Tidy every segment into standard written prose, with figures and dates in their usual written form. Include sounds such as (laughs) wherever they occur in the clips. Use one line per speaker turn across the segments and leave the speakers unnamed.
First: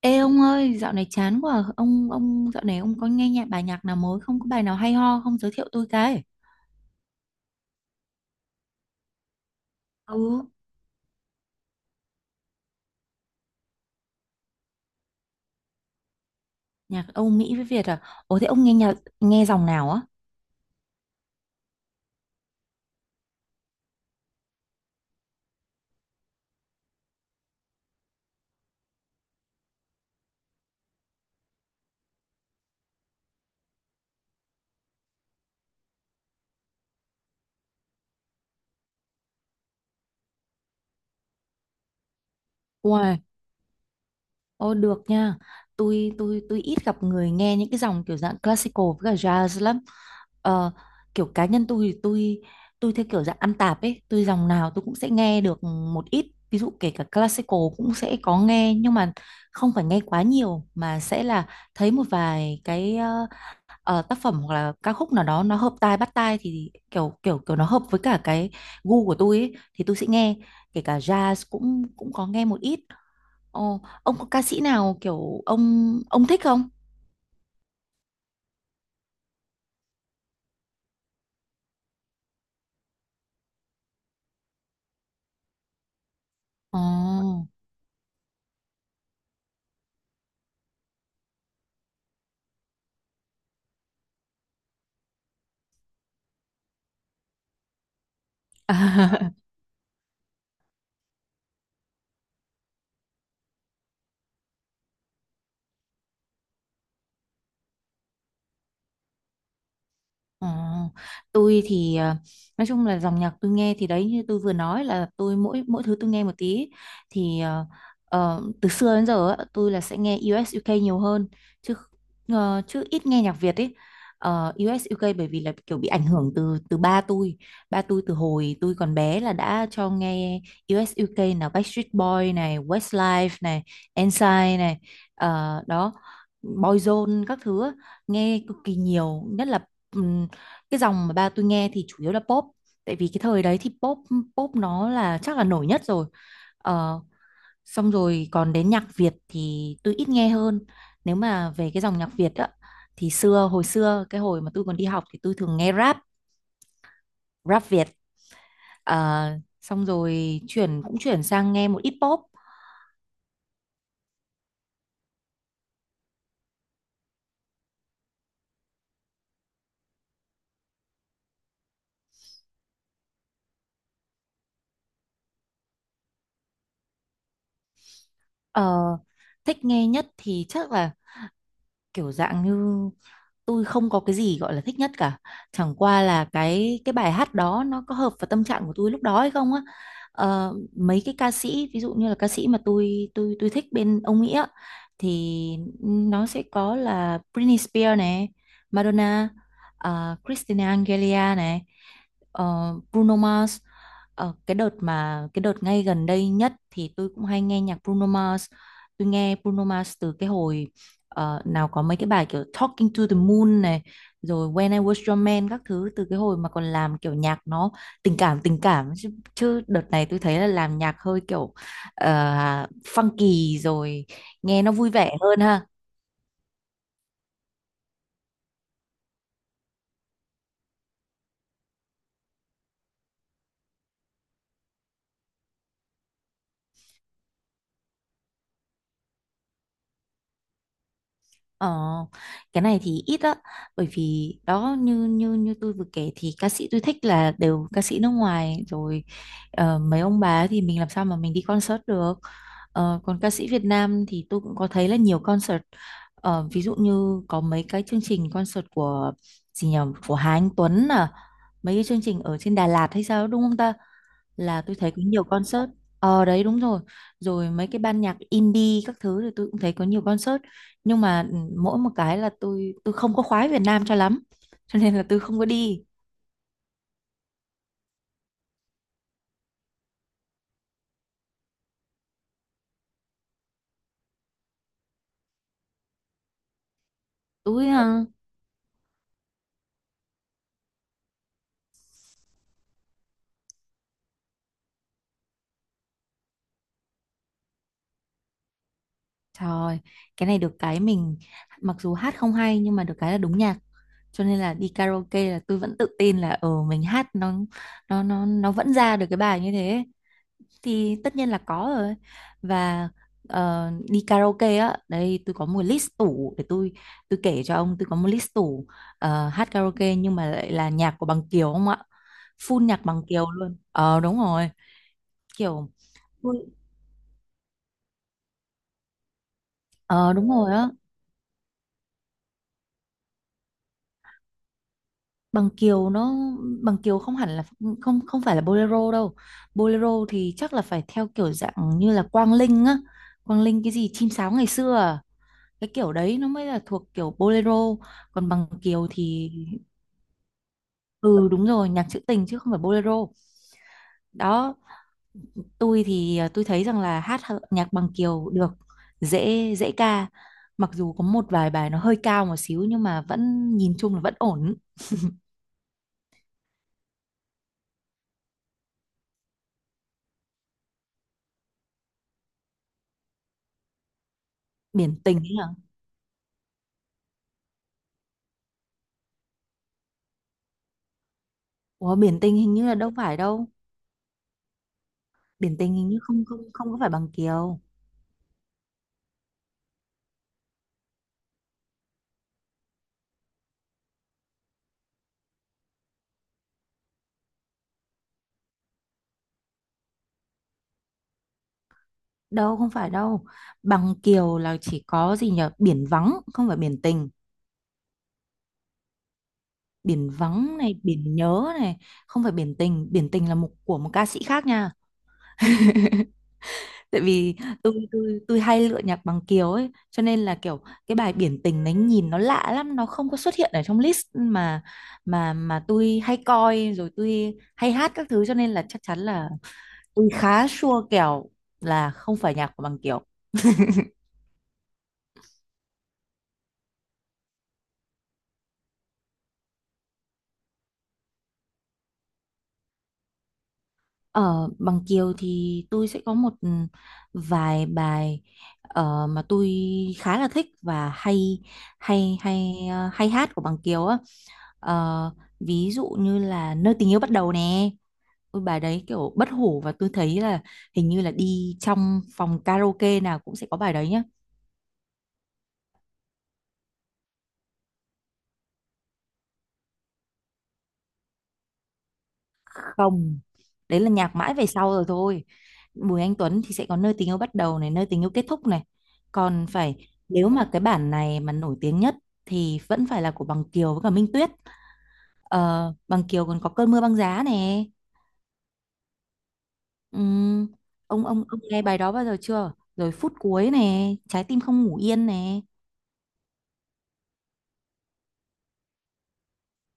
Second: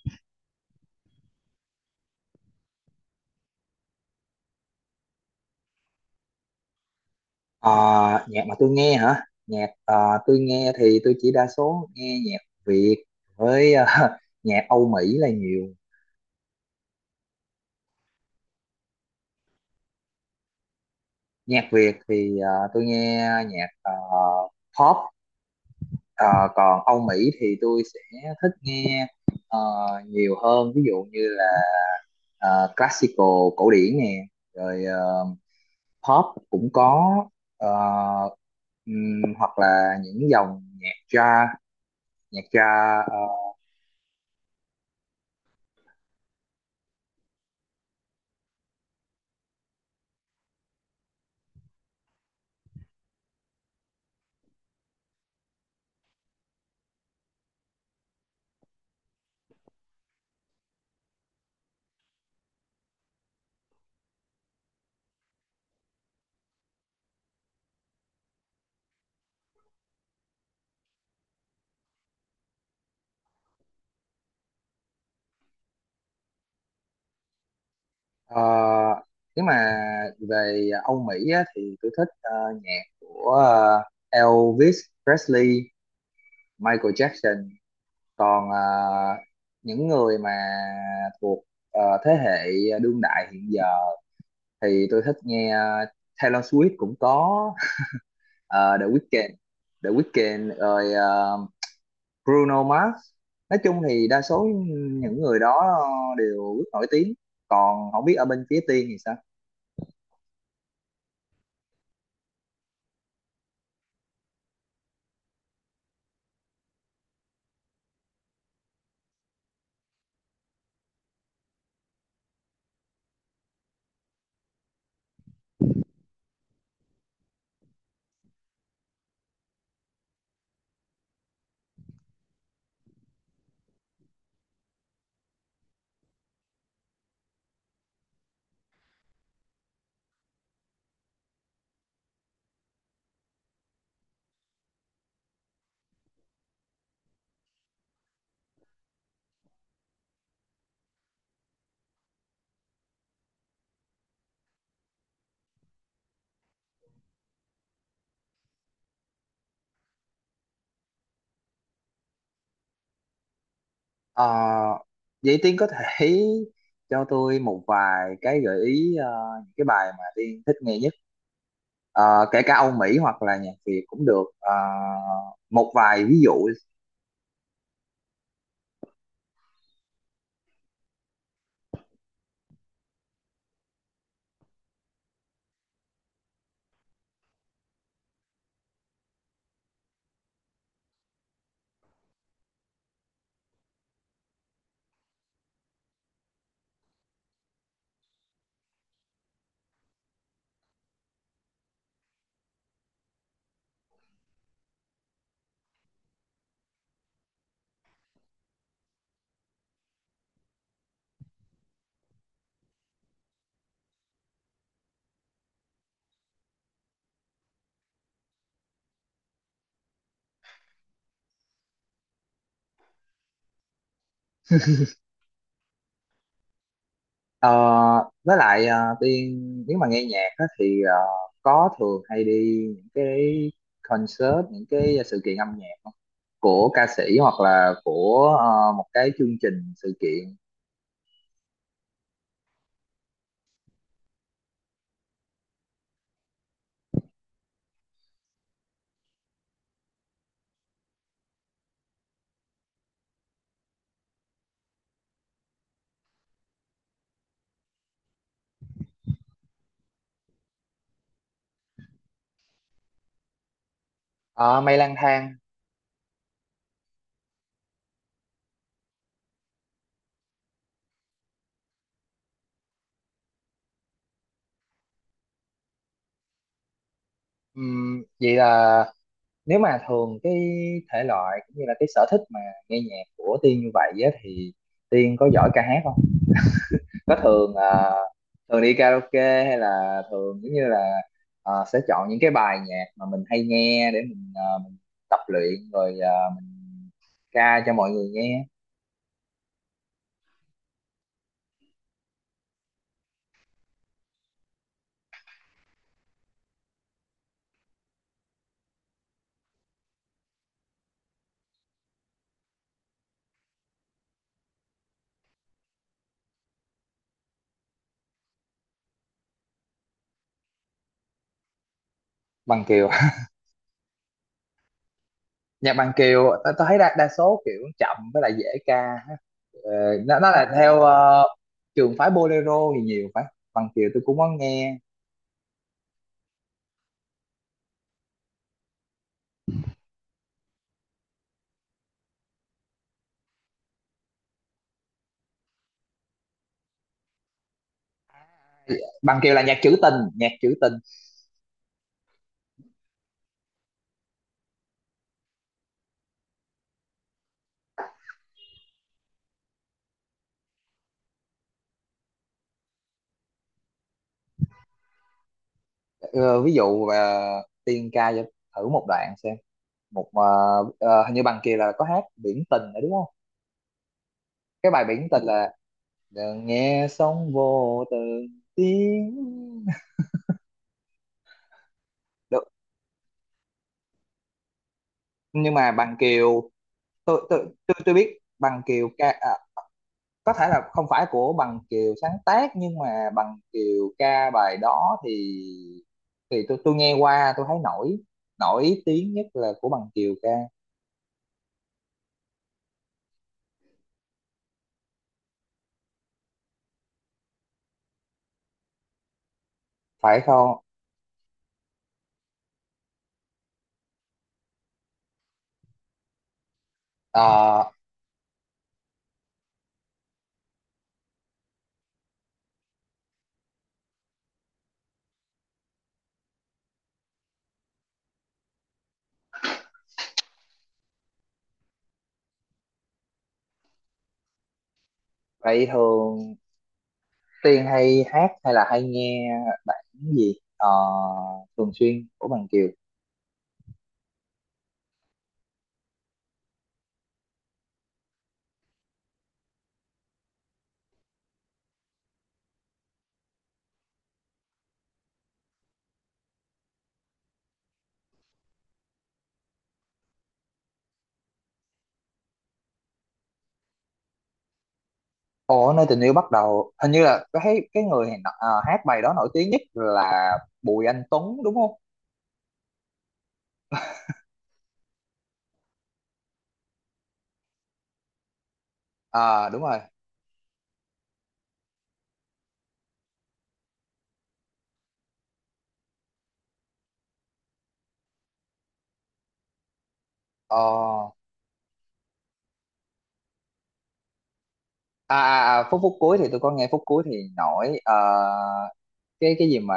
Ê ông ơi, dạo này chán quá. Ông dạo này ông có nghe bài nhạc nào mới không? Có bài nào hay ho không, giới thiệu tôi cái?
Ờ, Nhạc mà tôi nghe hả? Tôi
Ừ,
nghe thì tôi chỉ đa số nghe nhạc Việt với (laughs) nhạc Âu Mỹ là nhiều.
nhạc Âu Mỹ với Việt à? Ủa, thế ông nghe nghe dòng nào á?
Nhạc Việt thì tôi nghe nhạc pop. Ờ, Còn Âu Mỹ thì tôi sẽ thích nghe ờ, nhiều hơn. Ví dụ như là classical, cổ điển nè, rồi pop cũng có. Ờ, Hoặc là những dòng nhạc jazz, nhạc jazz. Ờ,
Uầy, ô được nha. Tôi ít gặp người nghe những cái dòng kiểu dạng classical với cả jazz lắm. Ờ, kiểu cá nhân tôi thì tôi theo kiểu dạng ăn tạp ấy, tôi dòng nào tôi cũng sẽ nghe được một ít. Ví dụ kể cả classical cũng sẽ có nghe, nhưng mà không phải nghe quá nhiều mà sẽ là thấy một vài cái tác phẩm hoặc là ca khúc nào đó nó hợp tai bắt tai, thì kiểu kiểu kiểu nó hợp với cả cái gu của tôi ấy, thì tôi sẽ nghe. Kể cả jazz cũng cũng có nghe một ít. Ồ, ông có ca sĩ nào kiểu ông thích không?
Ờ, Nếu mà về Âu Mỹ á, thì tôi thích nhạc của Elvis Presley, Michael
Ồ.
Jackson. Còn những người mà thuộc thế hệ đương đại hiện giờ thì tôi thích nghe Taylor Swift cũng có, The Weeknd,
(laughs)
Rồi Bruno Mars. Nói chung thì đa số những người đó đều rất nổi tiếng. Còn không biết ở bên phía Tiên thì sao?
Ờ, tôi thì nói chung là dòng nhạc tôi nghe thì đấy, như tôi vừa nói, là tôi mỗi mỗi thứ tôi nghe một tí. Thì từ xưa đến giờ á, tôi là sẽ nghe U.S. UK nhiều hơn, chứ chứ ít nghe nhạc Việt ấy. Ờ, u u UK bởi vì là kiểu bị ảnh hưởng từ từ ba tôi. Ba tôi từ hồi tôi còn bé là đã cho nghe U.S. US UK, nào Backstreet Boy này, Westlife này, Ensign này, ờ đó, Boyzone các thứ á, nghe cực kỳ nhiều. Nhất là cái dòng mà ba tôi nghe thì chủ yếu là pop, tại vì cái thời đấy thì pop pop nó là chắc là nổi nhất rồi. ờ, Xong rồi còn đến nhạc Việt thì tôi ít nghe hơn. Nếu mà về cái dòng nhạc Việt á, thì hồi xưa cái hồi mà tôi còn đi học thì tôi thường nghe rap rap Việt. Ờ, xong rồi chuyển sang nghe một ít pop.
Ờ, Vậy Tiên có thể (laughs) cho tôi một vài cái gợi ý, những cái bài mà Tiên thích nghe nhất. Ờ, Kể cả Âu Mỹ hoặc là nhạc Việt cũng được. Ờ, Một vài ví dụ.
Ờ, thích nghe nhất thì chắc là kiểu dạng như... tôi không có cái gì gọi là thích nhất cả, chẳng qua là cái bài hát đó nó có hợp vào tâm trạng của tôi lúc đó hay không á. Ờ, mấy cái ca sĩ, ví dụ như là ca sĩ mà tôi thích bên ông Mỹ á, thì nó sẽ có là Britney Spears này, Madonna, Christina Aguilera này, Bruno Mars. Ờ, cái đợt ngay gần đây nhất thì tôi cũng hay nghe nhạc Bruno Mars. Tôi nghe Bruno Mars từ cái hồi nào có mấy cái bài kiểu Talking to the Moon này, rồi When I Was Your Man các thứ, từ cái hồi mà còn làm kiểu nhạc nó tình cảm, tình cảm chứ. Chứ đợt này tôi thấy là làm nhạc hơi kiểu ờ, funky rồi, nghe nó vui vẻ hơn ha.
Ờ, với lại Tiên, nếu mà nghe nhạc á, thì có thường hay đi những cái concert, những cái sự kiện âm nhạc không? Của ca sĩ hoặc là của một cái chương trình sự kiện.
Ờ, cái này thì ít á, bởi vì đó, như như như tôi vừa kể, thì ca sĩ tôi thích là đều ca sĩ nước ngoài rồi. Mấy ông bà ấy thì mình làm sao mà mình đi concert được. Ờ, còn ca sĩ Việt Nam thì tôi cũng có thấy là nhiều concert. Ờ, ví dụ như có mấy cái chương trình concert của... gì nhỉ... của Hà Anh Tuấn à, mấy cái chương trình ở trên Đà Lạt hay sao đúng không ta,
Ờ,
là
Mây
tôi thấy
Lang
có nhiều
Thang.
concert. Ờ đấy, đúng rồi, rồi mấy cái ban nhạc indie các thứ thì tôi cũng thấy có nhiều concert. Nhưng mà mỗi một cái là tôi không có khoái Việt Nam cho lắm (laughs) cho nên là tôi không có đi.
Vậy là nếu mà thường cái thể loại cũng như là cái sở thích mà nghe nhạc của Tiên như vậy á, thì Tiên có giỏi ca hát không? Có thường
Tôi
ờ,
à?
thường đi karaoke hay là thường giống như là sẽ chọn những cái bài nhạc mà mình hay nghe để mình tập luyện rồi mình ca cho mọi người nghe.
Trời, cái này được cái mình... mặc dù hát không hay nhưng mà được cái là đúng nhạc, cho nên là đi karaoke là tôi vẫn tự tin là mình hát nó vẫn ra được cái bài như thế. Thì tất nhiên là có rồi. Và đi karaoke á, đây tôi có một list tủ để tôi kể cho ông. Tôi có một list tủ hát karaoke nhưng mà lại là nhạc của Bằng Kiều, không ạ,
Bằng
full nhạc
Kiều,
Bằng
(laughs)
Kiều luôn. Ờ đúng rồi. kiểu
nhạc Bằng Kiều
tôi-
tao tao thấy đa số kiểu chậm với lại dễ ca. Ờ,
ờ
nó
đúng
nó là
rồi á.
theo trường phái bolero thì nhiều phải. Bằng Kiều tôi cũng có nghe.
Bằng Kiều nó Bằng Kiều không hẳn là... không không phải là bolero đâu. Bolero thì chắc là phải theo kiểu dạng như là Quang Linh á, Quang Linh cái gì chim sáo ngày xưa à? Cái kiểu đấy nó mới là thuộc kiểu bolero. Còn Bằng Kiều
Bằng
thì
Kiều là nhạc trữ tình, nhạc trữ tình.
ừ đúng rồi, nhạc trữ tình chứ không phải bolero. Đó. Tôi thì tôi thấy rằng là hát nhạc Bằng Kiều được, dễ dễ ca, mặc dù có một vài bài nó hơi cao một xíu nhưng mà vẫn nhìn chung là vẫn ổn.
Ờ, Ví dụ Tiên ca cho thử một đoạn xem một hình như Bằng Kiều là có hát Biển Tình nữa đúng không? Cái bài
Biển
Biển
tình
Tình
ấy hả?
là "đừng nghe sóng vô từ tiếng".
Ủa, biển tình
Được.
hình như là đâu phải đâu.
Nhưng
Biển
mà
tình hình
Bằng
như không
Kiều,
không không có phải Bằng
tôi tôi
Kiều
tôi, tôi biết Bằng Kiều ca à, có thể là không phải của Bằng Kiều sáng tác nhưng mà Bằng Kiều ca bài đó thì tôi nghe qua tôi thấy nổi nổi tiếng nhất là của Bằng Kiều ca,
đâu, không phải đâu. Bằng Kiều là chỉ có gì nhở, biển vắng, không phải biển tình. Biển
phải
vắng
không?
này, biển nhớ này, không phải biển tình. Biển tình là một của một ca sĩ khác nha. Tại vì
Ờ,
tôi hay lựa nhạc Bằng Kiều ấy, cho nên là kiểu cái bài biển tình đấy nhìn nó lạ lắm, nó không có xuất hiện ở trong list mà tôi hay coi, rồi tôi hay hát các thứ, cho nên là chắc chắn là tôi khá sure kèo là không phải nhạc của Bằng Kiều.
Vậy thường Tiên hay hát hay là hay nghe bản gì thường xuyên của Bằng Kiều?
Ở Bằng Kiều thì tôi sẽ có một vài bài mà tôi khá là thích và hay hay hay ờ, hay hát của Bằng Kiều á. Ờ, ví dụ như là Nơi tình yêu bắt đầu nè. Ôi bài đấy kiểu bất hủ, và tôi thấy là hình như là đi trong phòng karaoke nào cũng sẽ có bài đấy.
Ồ, Nơi Tình Yêu Bắt Đầu hình như là cái người nọ- hát bài đó nổi tiếng nhất là Bùi Anh Tuấn đúng không?
Không, đấy là nhạc mãi về sau rồi thôi. Bùi Anh Tuấn thì sẽ có Nơi tình yêu bắt đầu này, Nơi tình yêu kết thúc này. Còn
Ờ, đúng rồi.
phải, nếu mà cái bản này mà nổi tiếng nhất thì vẫn phải là của Bằng Kiều với cả Minh Tuyết. Ờ, Bằng Kiều còn có Cơn mưa băng giá nè. Ừm, ông
Ờ,
ông ông nghe bài đó bao giờ chưa, rồi Phút cuối nè, Trái tim không ngủ yên
À,
nè.
à, à, phút phút cuối thì tôi có nghe, phút cuối thì nổi. Ờ, cái gì mà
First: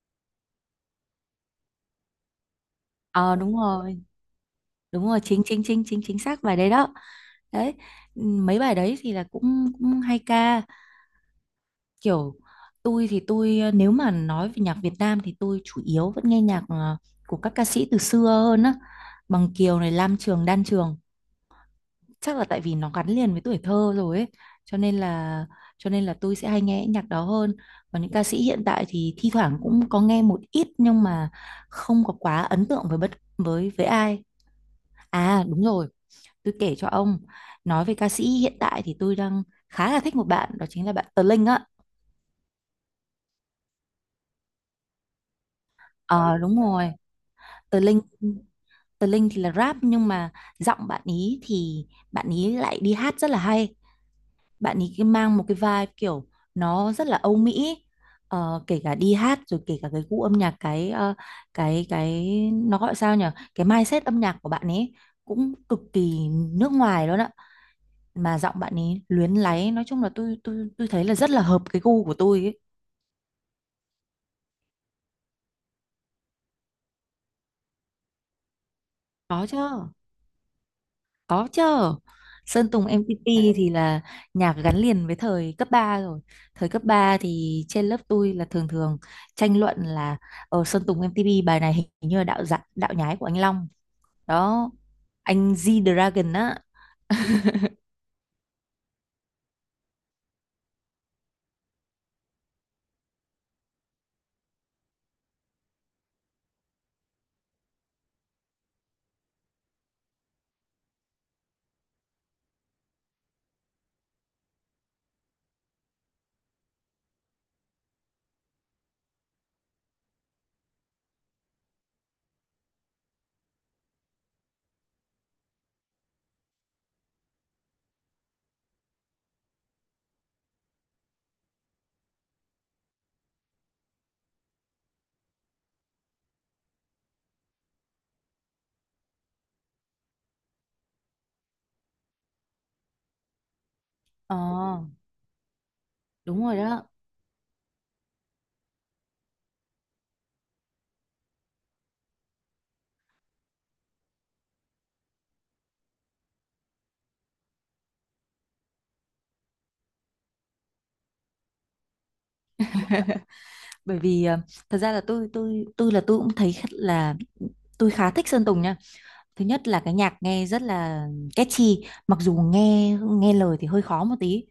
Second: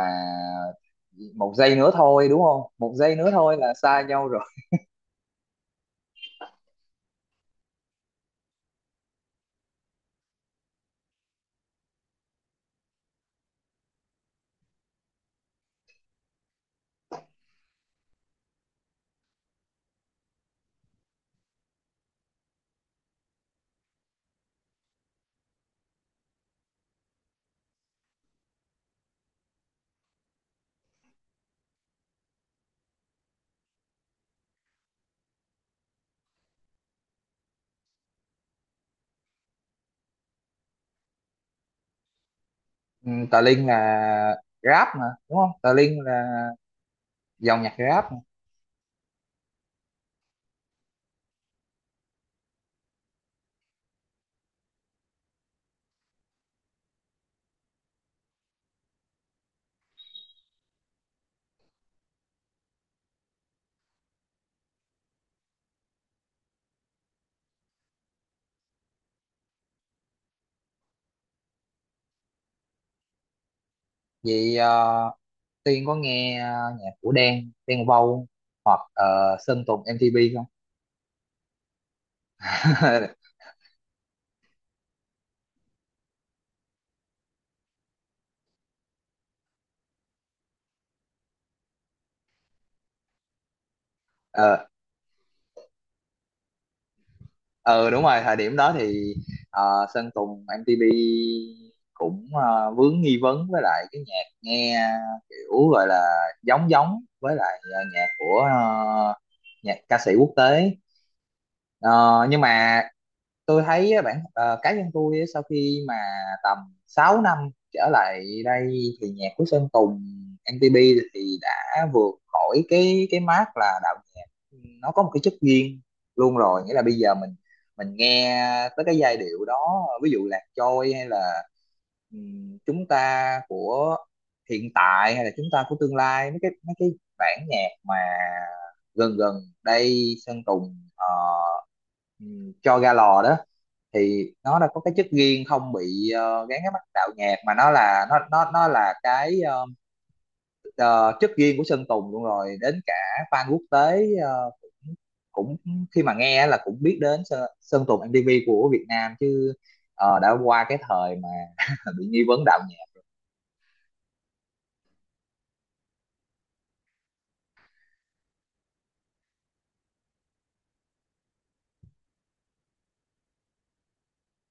"một giây nữa thôi" đúng không? "Một giây nữa
Ờ đúng
thôi là xa
rồi,
nhau rồi."
đúng rồi, chính chính chính chính chính xác bài đấy đó. Đấy, mấy bài đấy thì là cũng cũng hay ca. Kiểu tôi thì nếu mà nói về nhạc Việt Nam thì tôi chủ yếu vẫn nghe nhạc của các ca sĩ từ xưa hơn á, Bằng Kiều này, Lam Trường, Đan Trường, chắc là tại vì nó gắn liền với tuổi thơ rồi ấy, cho nên là tôi sẽ hay nghe nhạc đó hơn. Còn những ca sĩ hiện tại thì thi thoảng cũng có nghe một ít, nhưng mà không có quá ấn tượng với bất với ai. À đúng rồi, tôi kể cho ông, nói về ca sĩ hiện tại thì tôi đang khá là thích một bạn, đó chính là bạn Tờ Linh á.
Ừ, Tà Linh là rap mà đúng không? Tà Linh
Ờ
là
đúng rồi,
dòng nhạc
Tờ Linh
rap.
Tờ Linh thì là rap nhưng mà giọng bạn ý thì bạn ý lại đi hát rất là hay. Bạn ý cái mang một cái vibe kiểu nó rất là Âu Mỹ. Ờ, kể cả đi hát rồi kể cả cái gu âm nhạc, cái ờ, cái nó gọi sao nhỉ? Cái mindset âm nhạc của bạn ấy cũng cực kỳ nước ngoài luôn ạ. Mà giọng bạn ấy luyến láy, nói chung là tôi thấy là rất là hợp cái gu của tôi ấy.
Vậy Tiên có nghe nhạc của Đen Vâu hoặc
Có chứ.
Sơn Tùng MTP không?
Có chứ. Sơn Tùng
(laughs)
MTP thì là nhạc gắn liền với thời cấp 3 rồi. Thời cấp 3 thì trên lớp tôi là thường thường tranh luận là Sơn Tùng MTP bài này hình như là đạo nhái của anh Long.
Ờ
Đó. Anh G-Dragon á.
ờ, đúng rồi, thời điểm đó thì Sơn Tùng MTP cũng vướng nghi vấn với lại cái nhạc nghe kiểu gọi là giống giống với lại nhạc ca sĩ quốc tế. Ờ, nhưng mà tôi thấy á, bản cá nhân tôi á, sau khi mà tầm 6 năm trở lại đây thì nhạc của Sơn Tùng MTP thì đã vượt khỏi cái mác là đạo nhạc, nó có một cái chất riêng luôn rồi, nghĩa là bây giờ mình nghe tới cái giai điệu đó, ví dụ Lạc Trôi hay là Chúng Ta Của Hiện Tại hay là Chúng Ta Của Tương Lai, mấy cái bản nhạc mà gần gần đây Sơn Tùng ừ, cho ra lò đó, thì
Ờ,
nó đã có cái chất riêng, không bị
đúng rồi
gán cái mắt
đó.
đạo nhạc mà nó là, nó là cái ờ, chất riêng của Sơn Tùng luôn rồi, đến cả fan quốc tế cũng khi mà nghe là cũng biết đến Sơn Tùng MTV của Việt Nam chứ. Đã qua cái thời mà (laughs) bị nghi vấn đạo nhạc.
Bởi vì thật ra là tôi cũng thấy khá- là tôi khá thích Sơn Tùng nha. Thứ nhất là cái nhạc nghe rất là catchy, mặc dù nghe nghe lời thì hơi khó một tí,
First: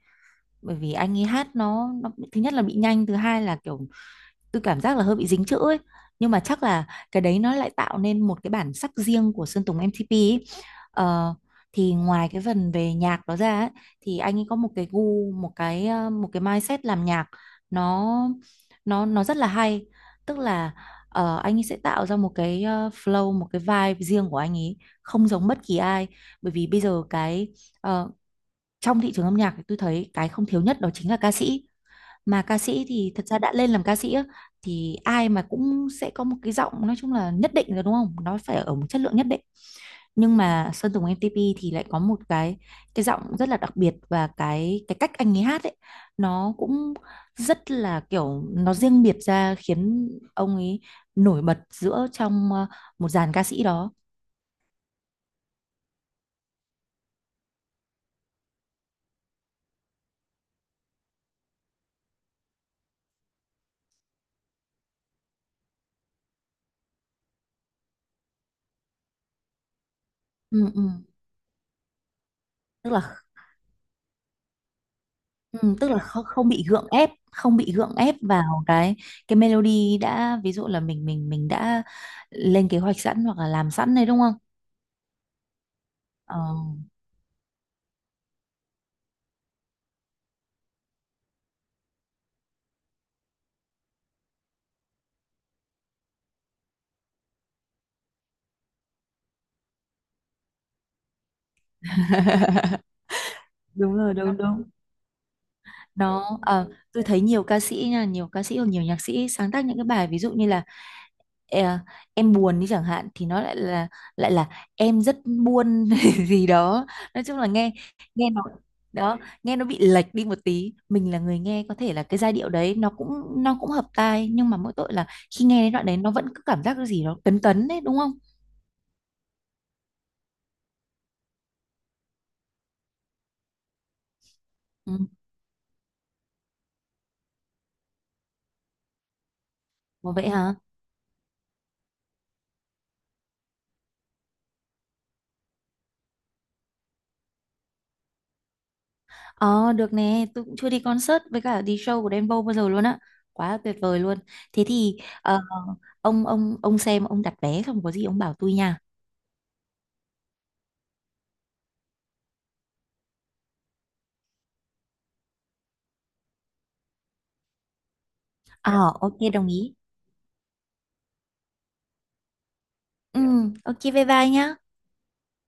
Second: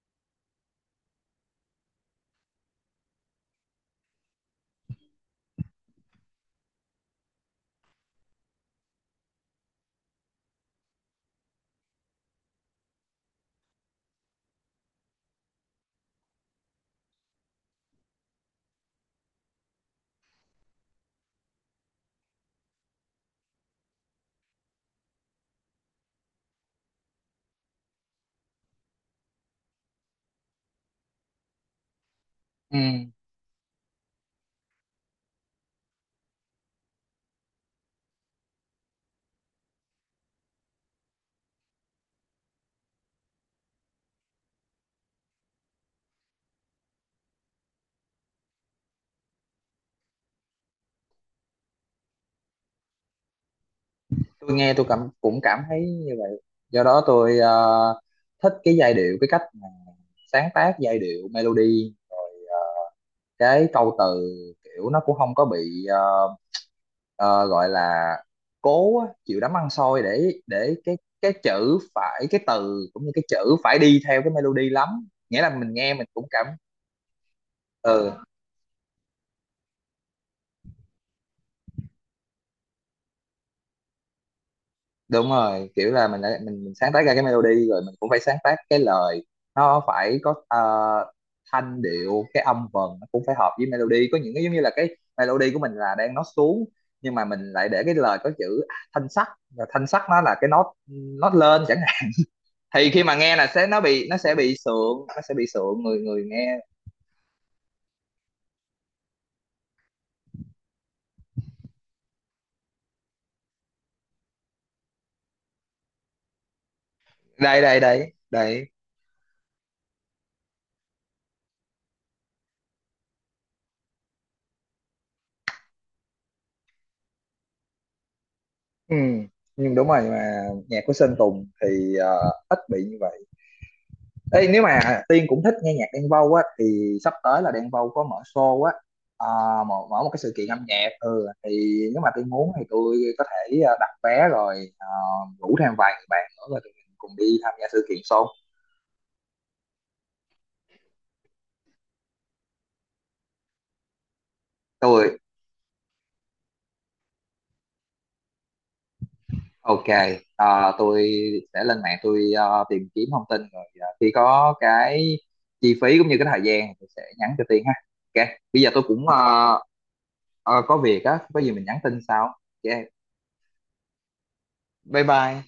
bởi vì anh ấy hát, nó thứ nhất là bị nhanh, thứ hai là kiểu tôi cảm giác là hơi bị dính chữ ấy, nhưng mà chắc là cái đấy nó lại tạo nên một cái bản sắc riêng của Sơn Tùng MTP ấy. Ờ, thì ngoài cái phần về nhạc đó ra ấy, thì anh ấy có một cái gu, một cái một cái mindset làm nhạc, nó nó rất là hay. Tức là anh ấy sẽ tạo ra một cái flow, một cái vibe riêng của anh ấy, không giống bất kỳ ai. Bởi vì bây giờ ờ, trong thị trường âm nhạc thì tôi thấy cái không thiếu nhất đó chính là ca sĩ. Mà ca
Ừ.
sĩ thì thật ra đã lên làm ca sĩ á, thì ai mà cũng sẽ có một cái giọng, nói chung là nhất định rồi đúng không, nó phải ở một chất lượng nhất định. Nhưng mà Sơn Tùng MTP thì lại có một cái giọng rất là đặc biệt, và cái cách anh ấy hát ấy nó cũng rất là kiểu nó riêng biệt ra, khiến ông ấy nổi bật giữa trong một dàn ca sĩ đó.
Tôi nghe tôi cũng cảm thấy như vậy, do đó tôi thích cái giai điệu, cái cách mà sáng tác giai điệu melody, cái câu từ kiểu nó cũng không có bị ờ, gọi là cố á, chịu đấm ăn xôi để
Ừ,
để
ừ.
cái cái chữ phải, cái từ
Tức
cũng như
là...
cái chữ phải đi theo cái melody lắm, nghĩa là mình
Ừ, tức
nghe
là
mình
không,
cũng cảm.
không bị gượng ép, không bị gượng ép
Ừ
vào cái melody đã, ví dụ là mình đã lên kế hoạch sẵn hoặc là làm sẵn đấy đúng không?
đúng rồi, kiểu là mình đã
Ờ.
mình, mình sáng tác ra cái melody rồi mình cũng phải sáng tác cái lời, nó phải có thanh điệu, cái âm vần nó cũng phải hợp với melody, có những cái giống như là cái melody của mình là đang nó xuống nhưng mà mình lại để cái lời có chữ à, thanh sắc, và thanh sắc nó là cái nốt, nốt lên chẳng hạn,
(laughs)
thì khi mà nghe là sẽ nó
Đúng
bị,
rồi,
nó sẽ
đúng
bị
đúng.
sượng, nó sẽ bị sượng người người nghe.
Tôi thấy nhiều ca sĩ nha, nhiều ca sĩ hoặc nhiều nhạc sĩ sáng tác những cái bài ví dụ như là ờ, em buồn đi chẳng hạn, thì nó lại là em rất buồn (laughs) gì đó. Nói chung là
Đây
nghe
đây đây
nghe nó
đây.
đó nghe nó bị lệch đi một tí, mình là người nghe có thể là cái giai điệu đấy nó cũng hợp tai, nhưng mà mỗi tội là khi nghe đến đoạn đấy nó vẫn cứ cảm giác cái gì đó cấn cấn đấy đúng không.
Ừ. Nhưng đúng rồi, nhưng mà nhạc của Sơn Tùng thì ít bị như vậy. Ê, nếu
Ừ.
mà Tiên cũng thích nghe nhạc Đen Vâu á thì sắp tới là Đen Vâu có mở show á, à, mở một
Ủa
cái
vậy
sự kiện
hả,
âm nhạc ừ thì, nếu mà Tiên muốn thì tôi có thể đặt vé rồi rủ thêm vài người bạn nữa rồi tụi mình cùng đi tham gia sự kiện show.
ờ được nè, tôi cũng chưa đi concert với cả đi show của Đen Vâu bao giờ luôn á, quá là tuyệt vời luôn. Thế thì
Tôi
ông xem ông đặt vé xong có gì ông bảo tôi nha.
ok. Tôi sẽ lên mạng tôi tìm kiếm thông tin rồi khi có cái chi phí cũng như cái thời gian thì tôi sẽ nhắn cho Tiên ha. Ok, bây giờ
Ờ
tôi cũng
ok, đồng ý.
ờ, có việc á, có gì mình nhắn tin sau. Ok,
Ừ, ok, bye bye nhá.
bye bye.